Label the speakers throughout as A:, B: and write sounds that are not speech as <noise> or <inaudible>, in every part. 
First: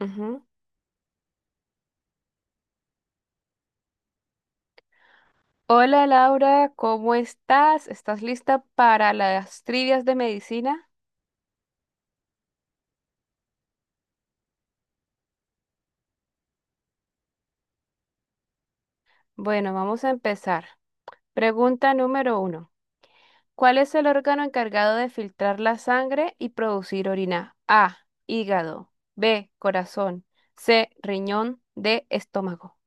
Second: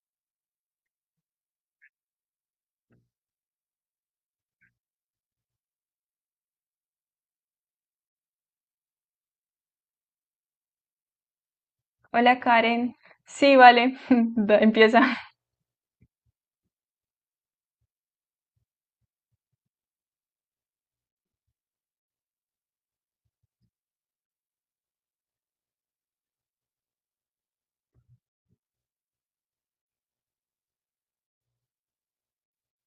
A: Ujú. Hola Laura, ¿cómo estás? ¿Estás lista para las trivias de medicina?
B: Hola Karen. Sí, vale. <laughs> Empieza.
A: Bueno, vamos a empezar. Pregunta número uno. ¿Cuál es el órgano encargado de filtrar la sangre y producir orina? A, hígado. B, corazón. C, riñón. D, estómago.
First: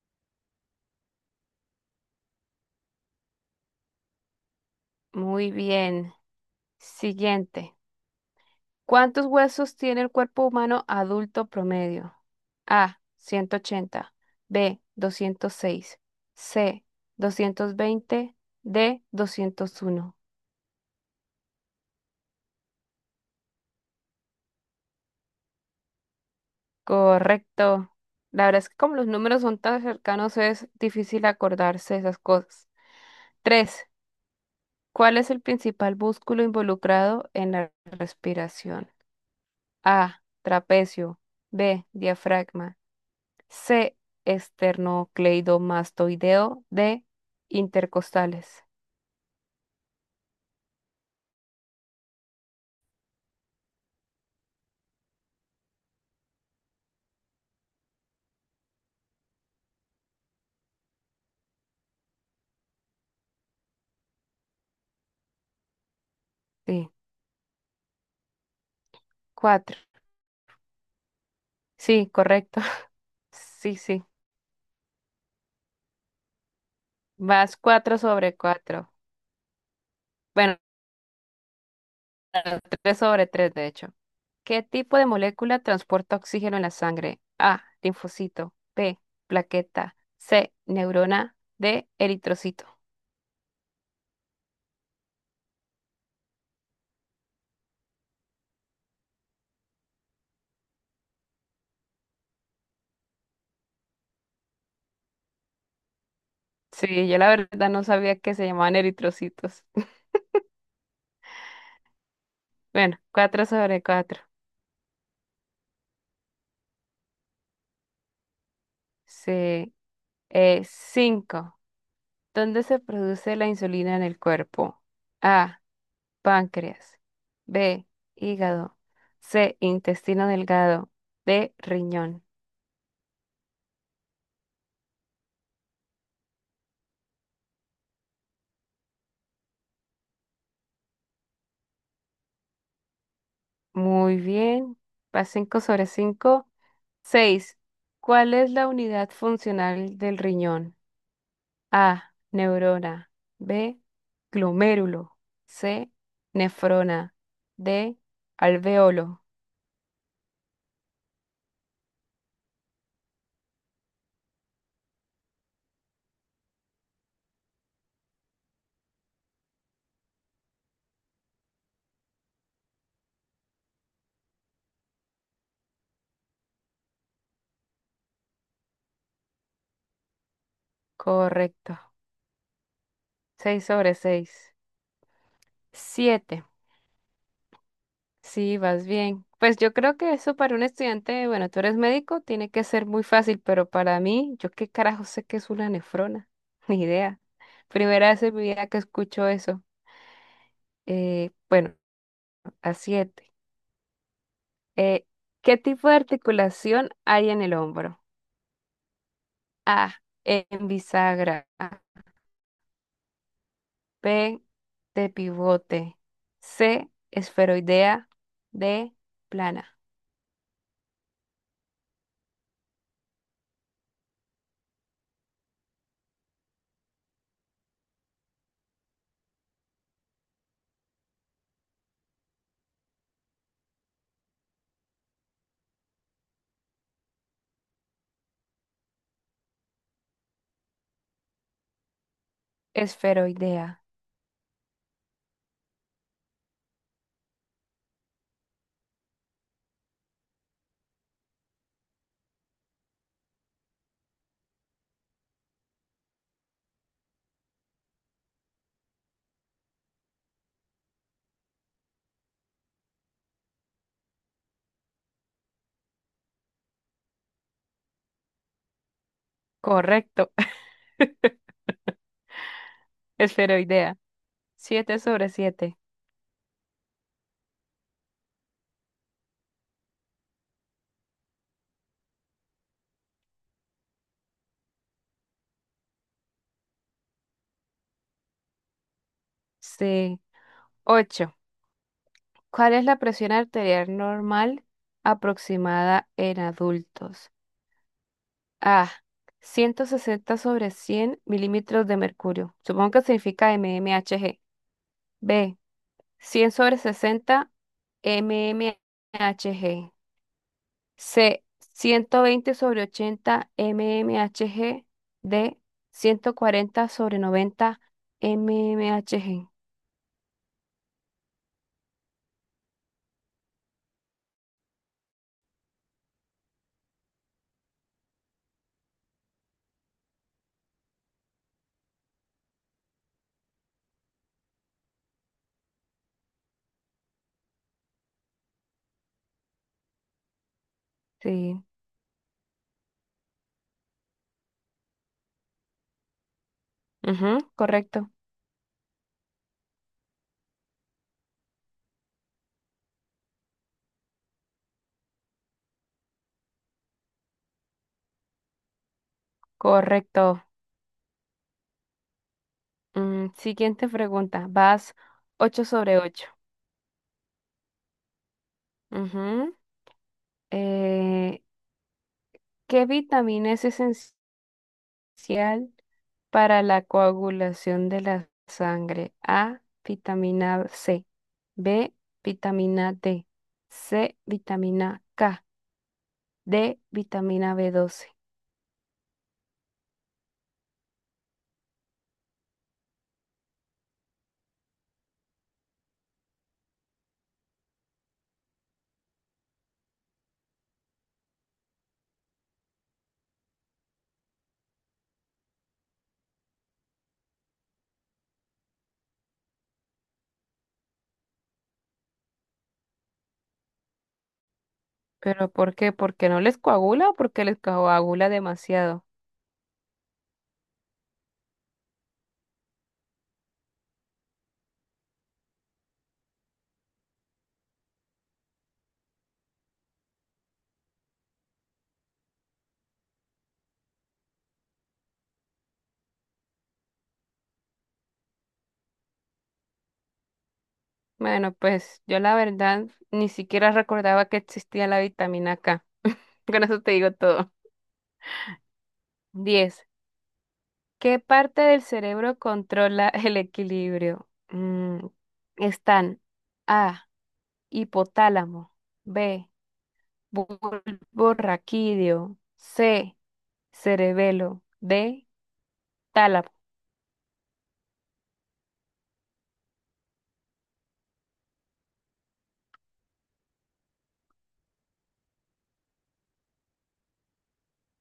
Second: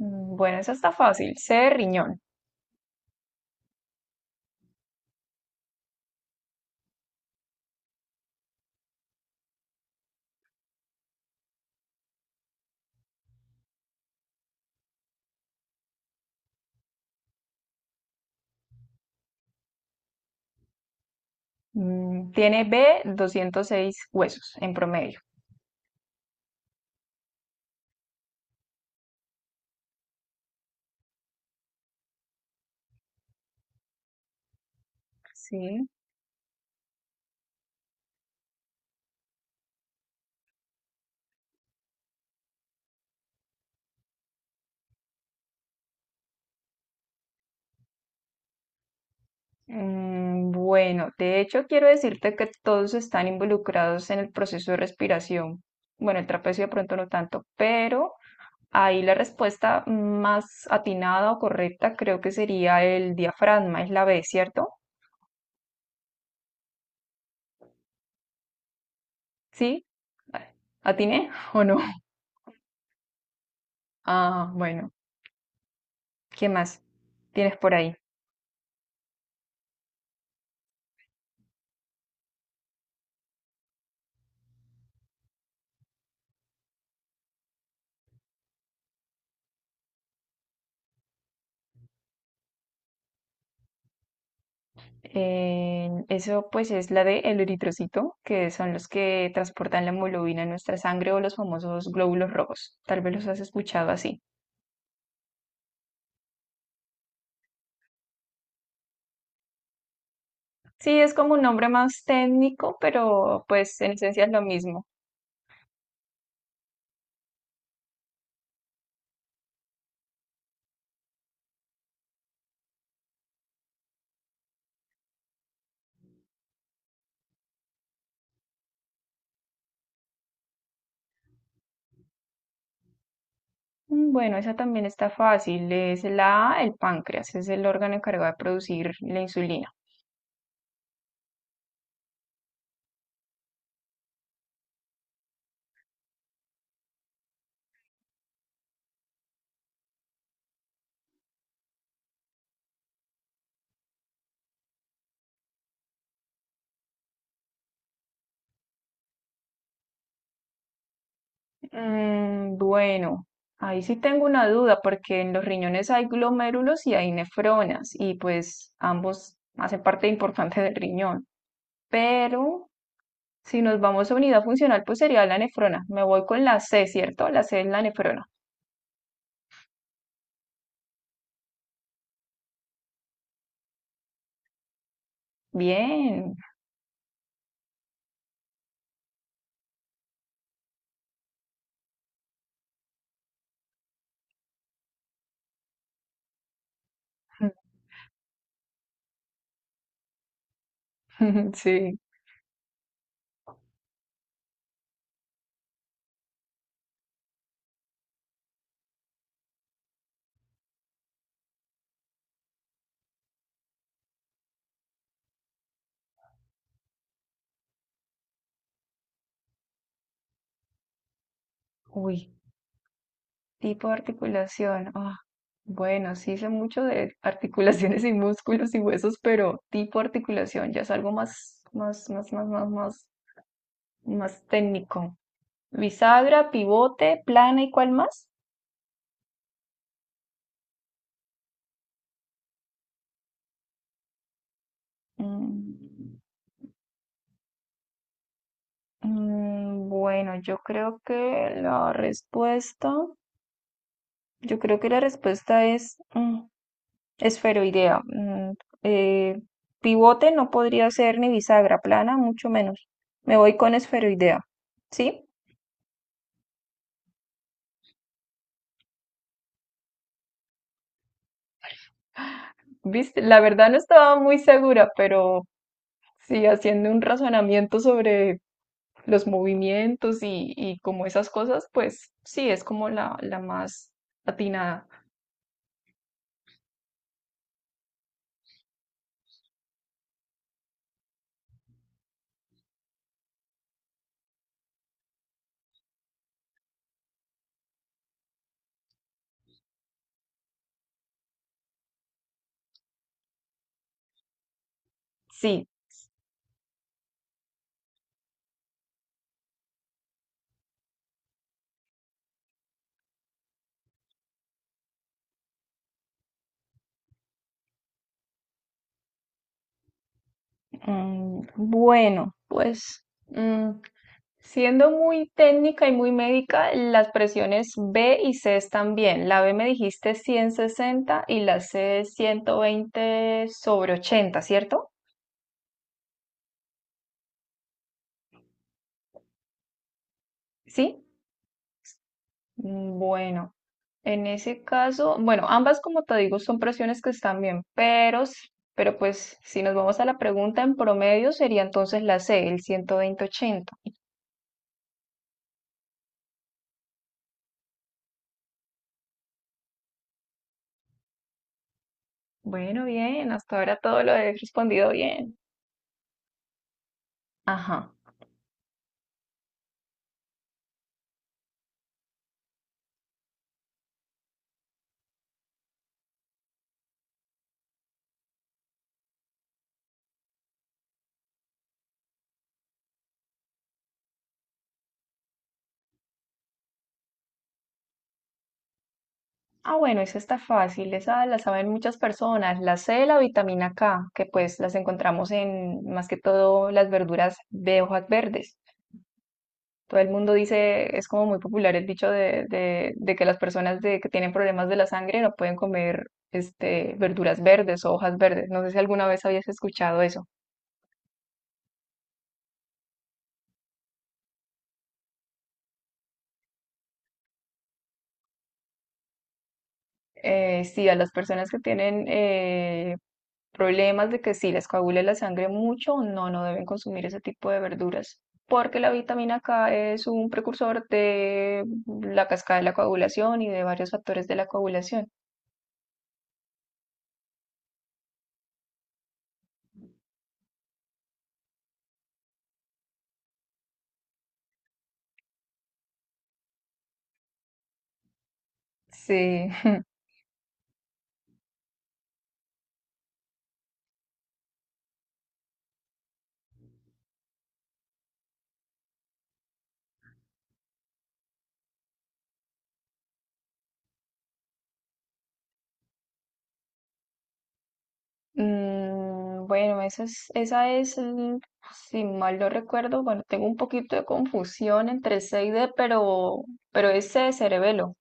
B: Bueno, eso está fácil. C de riñón.
A: Muy bien. Siguiente. ¿Cuántos huesos tiene el cuerpo humano adulto promedio? A, 180, B, 206, C, 220, D, 201.
B: Tiene B 206 huesos en promedio.
A: Correcto. La verdad es que como los números son tan cercanos es difícil acordarse de esas cosas. 3. ¿Cuál es el
B: Sí.
A: principal músculo involucrado en la respiración? A, trapecio, B, diafragma, C. Esternocleidomastoideo. D. Intercostales.
B: Bueno, de hecho quiero decirte que todos están involucrados en el proceso de respiración. Bueno, el trapecio de pronto no tanto, pero ahí la respuesta más atinada o correcta creo que sería el diafragma, es la B, ¿cierto?
A: Sí, cuatro.
B: ¿Sí? ¿Atiné <laughs> o no?
A: Sí, correcto. <laughs> Sí, sí.
B: Ah, bueno. ¿Qué más tienes
A: Vas
B: por ahí?
A: cuatro sobre cuatro. Bueno, tres sobre tres, de hecho. ¿Qué tipo de molécula transporta oxígeno en la sangre? A. Linfocito. B. Plaqueta. C. Neurona. D. Eritrocito.
B: Eso pues es la de el eritrocito, que son los que transportan la hemoglobina en nuestra sangre o los famosos glóbulos rojos. Tal vez los has escuchado así.
A: Sí, yo la verdad no sabía que se llamaban eritrocitos. <laughs>
B: Sí, es como un nombre más técnico,
A: Bueno,
B: pero
A: cuatro
B: pues
A: sobre
B: en
A: cuatro.
B: esencia es lo mismo.
A: Sí. Cinco. ¿Dónde se produce la insulina en el cuerpo? A. Páncreas. B. Hígado. C. Intestino delgado. D. Riñón.
B: Bueno, esa también está fácil. Es la A, el páncreas, es el órgano encargado de producir la insulina.
A: Muy bien. Va 5 sobre 5. 6. ¿Cuál es la unidad funcional del riñón? A. Neurona. B. Glomérulo. C. Nefrona. D. Alveolo.
B: Bueno, ahí sí tengo una duda porque en los riñones hay glomérulos y hay nefronas y pues ambos hacen parte importante del riñón. Pero si nos vamos a unidad funcional, pues sería la nefrona. Me voy con la C, ¿cierto? La C es la nefrona.
A: Correcto. 6 sobre 6.
B: Bien.
A: 7. Sí, vas bien. Pues yo creo que eso para un estudiante, bueno, tú eres médico, tiene que ser muy fácil, pero para mí, yo qué carajo sé que es una nefrona, <laughs> ni idea.
B: <laughs>
A: Primera vez en mi vida que escucho eso. Bueno,
B: Sí.
A: a siete. Eh, ¿Qué tipo de articulación hay en el hombro? A, en bisagra. B, de pivote. C, esferoidea. D, plana.
B: Uy, tipo de articulación. Ah, bueno, sí sé mucho de articulaciones y músculos y huesos, pero tipo de articulación ya es algo más, más, más, más, más, más, más técnico. Bisagra, pivote, plana, ¿y cuál más?
A: Esferoidea.
B: Mm, bueno, yo creo que la respuesta, yo creo que la respuesta es esferoidea. Eh, Pivote no podría ser ni bisagra, plana mucho menos. Me voy con esferoidea. ¿Sí?
A: Correcto, <laughs>
B: ¿Viste? La verdad no
A: esferoidea.
B: estaba muy segura,
A: 7 sobre
B: pero
A: siete.
B: sí, haciendo un razonamiento sobre los movimientos y como esas cosas, pues sí, es como la más atinada.
A: Sí. 8. ¿Cuál es la presión arterial normal aproximada en adultos? A. 160 sobre 100 milímetros de mercurio. Supongo que significa mmHg. B.
B: Sí,
A: 100 sobre 60 mmHg. C. 120 sobre 80 mmHg. D. 140 sobre 90 mmHg.
B: bueno, pues siendo muy técnica y muy médica, las presiones B y C están bien. La B me dijiste 160 y la C 120 sobre 80, ¿cierto? Sí.
A: Sí.
B: Bueno, en ese caso, bueno, ambas como te digo son presiones que
A: Ujú,
B: están bien,
A: correcto.
B: pero, pero pues si nos vamos a la pregunta en promedio sería entonces la C, el 120/80.
A: Correcto.
B: Bueno, bien,
A: Mm,
B: hasta ahora
A: siguiente
B: todo lo he
A: pregunta.
B: respondido
A: Vas
B: bien.
A: 8 sobre 8.
B: Ajá.
A: Ujú. Eh, ¿Qué vitamina es esencial para la coagulación de la sangre? A, vitamina C. B, vitamina D. C, vitamina K. D, vitamina b doce.
B: Ah, bueno, esa está fácil, esa la saben muchas personas, la C, la vitamina K, que pues las encontramos en más que todo las verduras de hojas verdes. Todo el mundo dice, es como muy popular el dicho de que las personas que tienen problemas de la sangre no pueden comer este, verduras verdes o hojas verdes. No sé si alguna vez habías escuchado eso.
A: ¿Pero por qué? ¿Porque no les coagula o porque les coagula demasiado?
B: Sí, a las personas que tienen problemas de que sí les coagule la sangre mucho, no, no deben consumir ese tipo de verduras. Porque la vitamina K es un precursor de la cascada de la coagulación y de varios factores de la coagulación.
A: Bueno, pues yo la verdad ni siquiera recordaba que existía la vitamina K. Con eso te digo todo.
B: Sí.
A: 10. ¿Qué parte del cerebro controla <laughs> el equilibrio? Mm, están A, hipotálamo, B, bulbo raquídeo, C, cerebelo, D, tálamo.
B: Bueno, esa es, si mal no recuerdo, bueno, tengo un poquito de confusión entre C y D, pero es C, cerebelo.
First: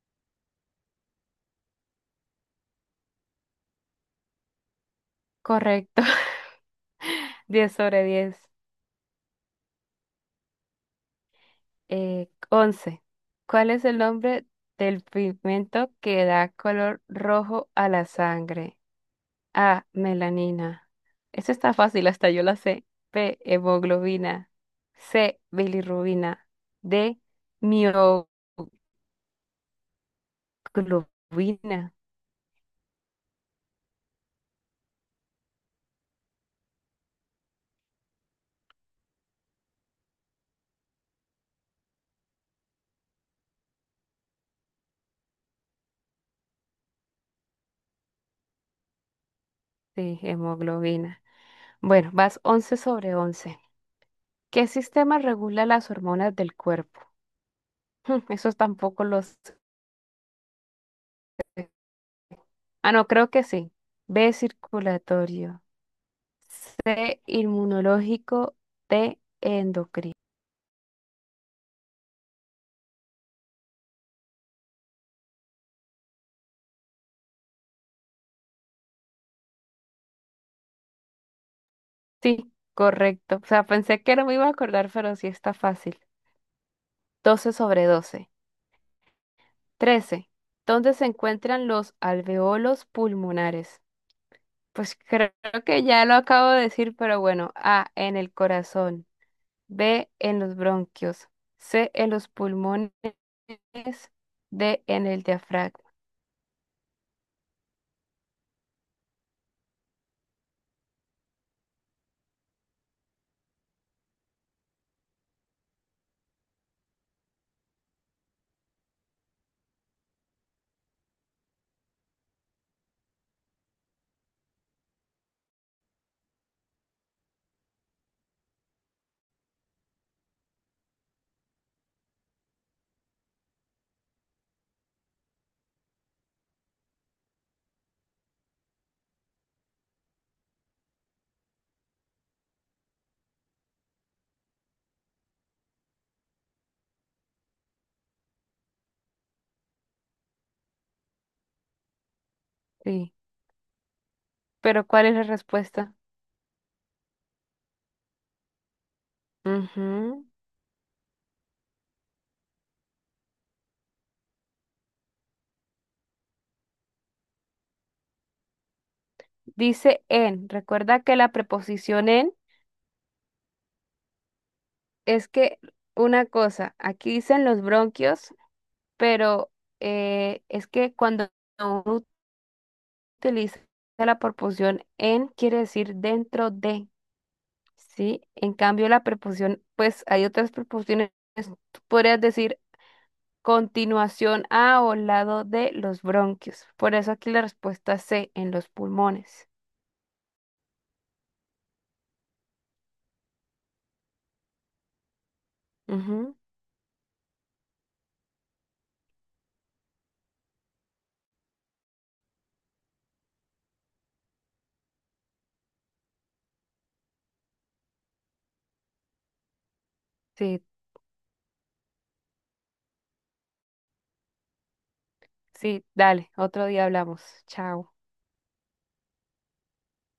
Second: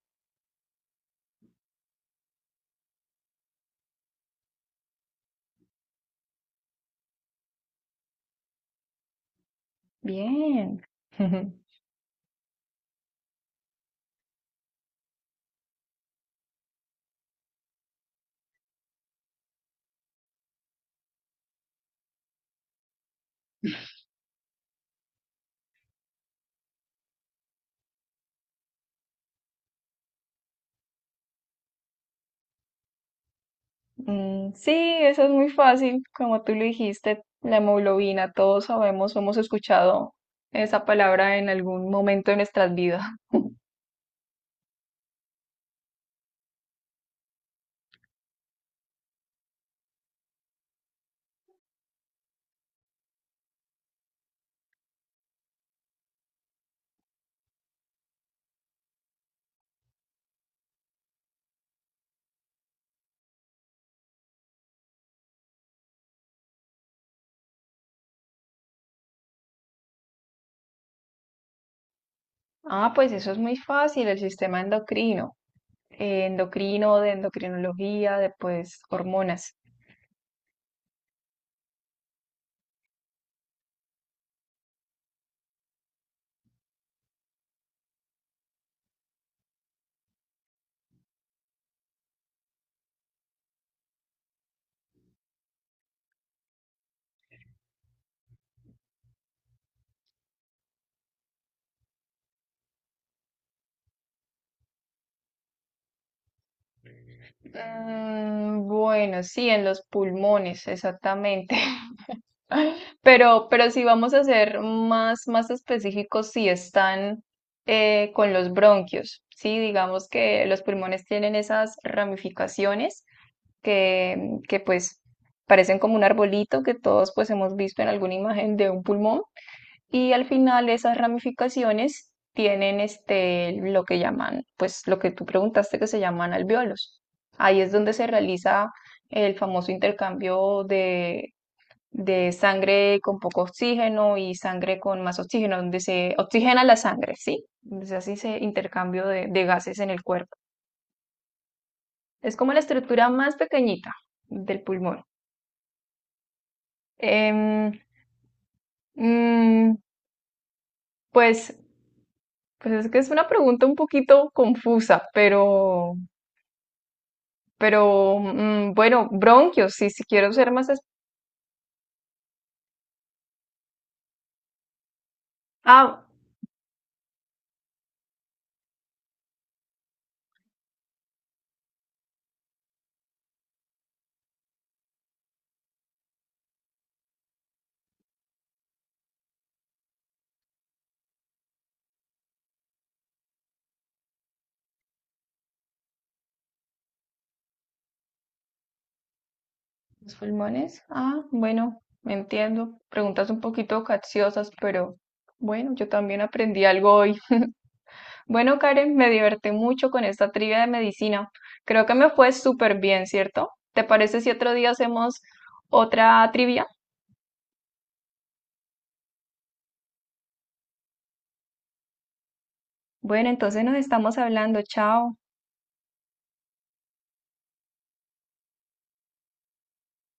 A: Correcto. <laughs> Diez sobre diez.
B: Bien. <laughs>
A: Once. ¿Cuál es el nombre del pigmento que da color rojo a la sangre? A, melanina. Eso está fácil, hasta yo la sé. B, hemoglobina. C, bilirrubina. D, mioglobina.
B: Sí, eso es muy fácil, como tú lo dijiste, la hemoglobina, todos sabemos, hemos escuchado esa palabra en algún momento de nuestras vidas. <laughs>
A: Sí, hemoglobina. Bueno, vas once sobre once. ¿Qué sistema regula las hormonas del cuerpo? Eso tampoco los... Ah, no, creo que sí. B, circulatorio. C, inmunológico. D, endocrino.
B: Ah, pues eso es muy fácil, el sistema endocrino, de endocrinología, de pues hormonas.
A: Sí, correcto. O sea, pensé que no me iba a acordar, pero sí está fácil. Doce sobre 12, 13. ¿Dónde se encuentran los alveolos pulmonares? Pues creo que ya lo acabo de decir, pero bueno. A, en el corazón. B, en los bronquios. C, en los pulmones. D, en el diafragma.
B: Bueno, sí, en los pulmones, exactamente. <laughs> Pero si vamos a ser más, más específicos, si están con los bronquios, ¿sí? Digamos que los pulmones tienen esas ramificaciones que pues parecen como un arbolito que todos pues hemos visto en alguna imagen de un pulmón. Y al final esas ramificaciones tienen este, lo que llaman, pues lo que tú preguntaste que se llaman alvéolos. Ahí es donde se realiza el famoso intercambio de sangre con poco oxígeno y sangre con más oxígeno, donde se oxigena la sangre, ¿sí? Entonces así se intercambio de gases en el cuerpo. Es como la estructura
A: Sí.
B: más pequeñita del
A: Pero
B: pulmón.
A: ¿cuál es la respuesta?
B: Em, mm,
A: Ujú.
B: pues, pues es que es una pregunta un poquito confusa, pero. Pero bueno, bronquios, sí, si
A: Dice
B: quiero
A: en.
B: ser más.
A: Recuerda que la preposición en es que
B: Ah,
A: una cosa, aquí dicen los bronquios, pero es que cuando uno utiliza la preposición en, quiere decir dentro de, ¿sí? En cambio, la preposición, pues hay otras preposiciones, tú podrías decir continuación a o lado de los bronquios. Por eso aquí la respuesta C, en los pulmones.
B: los pulmones. Ah, bueno, me entiendo. Preguntas un poquito capciosas, pero bueno, yo también
A: Ujú.
B: aprendí algo hoy. Bueno, Karen, me divertí mucho con esta trivia de medicina. Creo que me fue súper bien, ¿cierto? ¿Te parece si otro día hacemos otra trivia?
A: Sí,
B: Bueno, entonces nos estamos hablando. Chao.
A: sí, dale, otro día hablamos. Chao.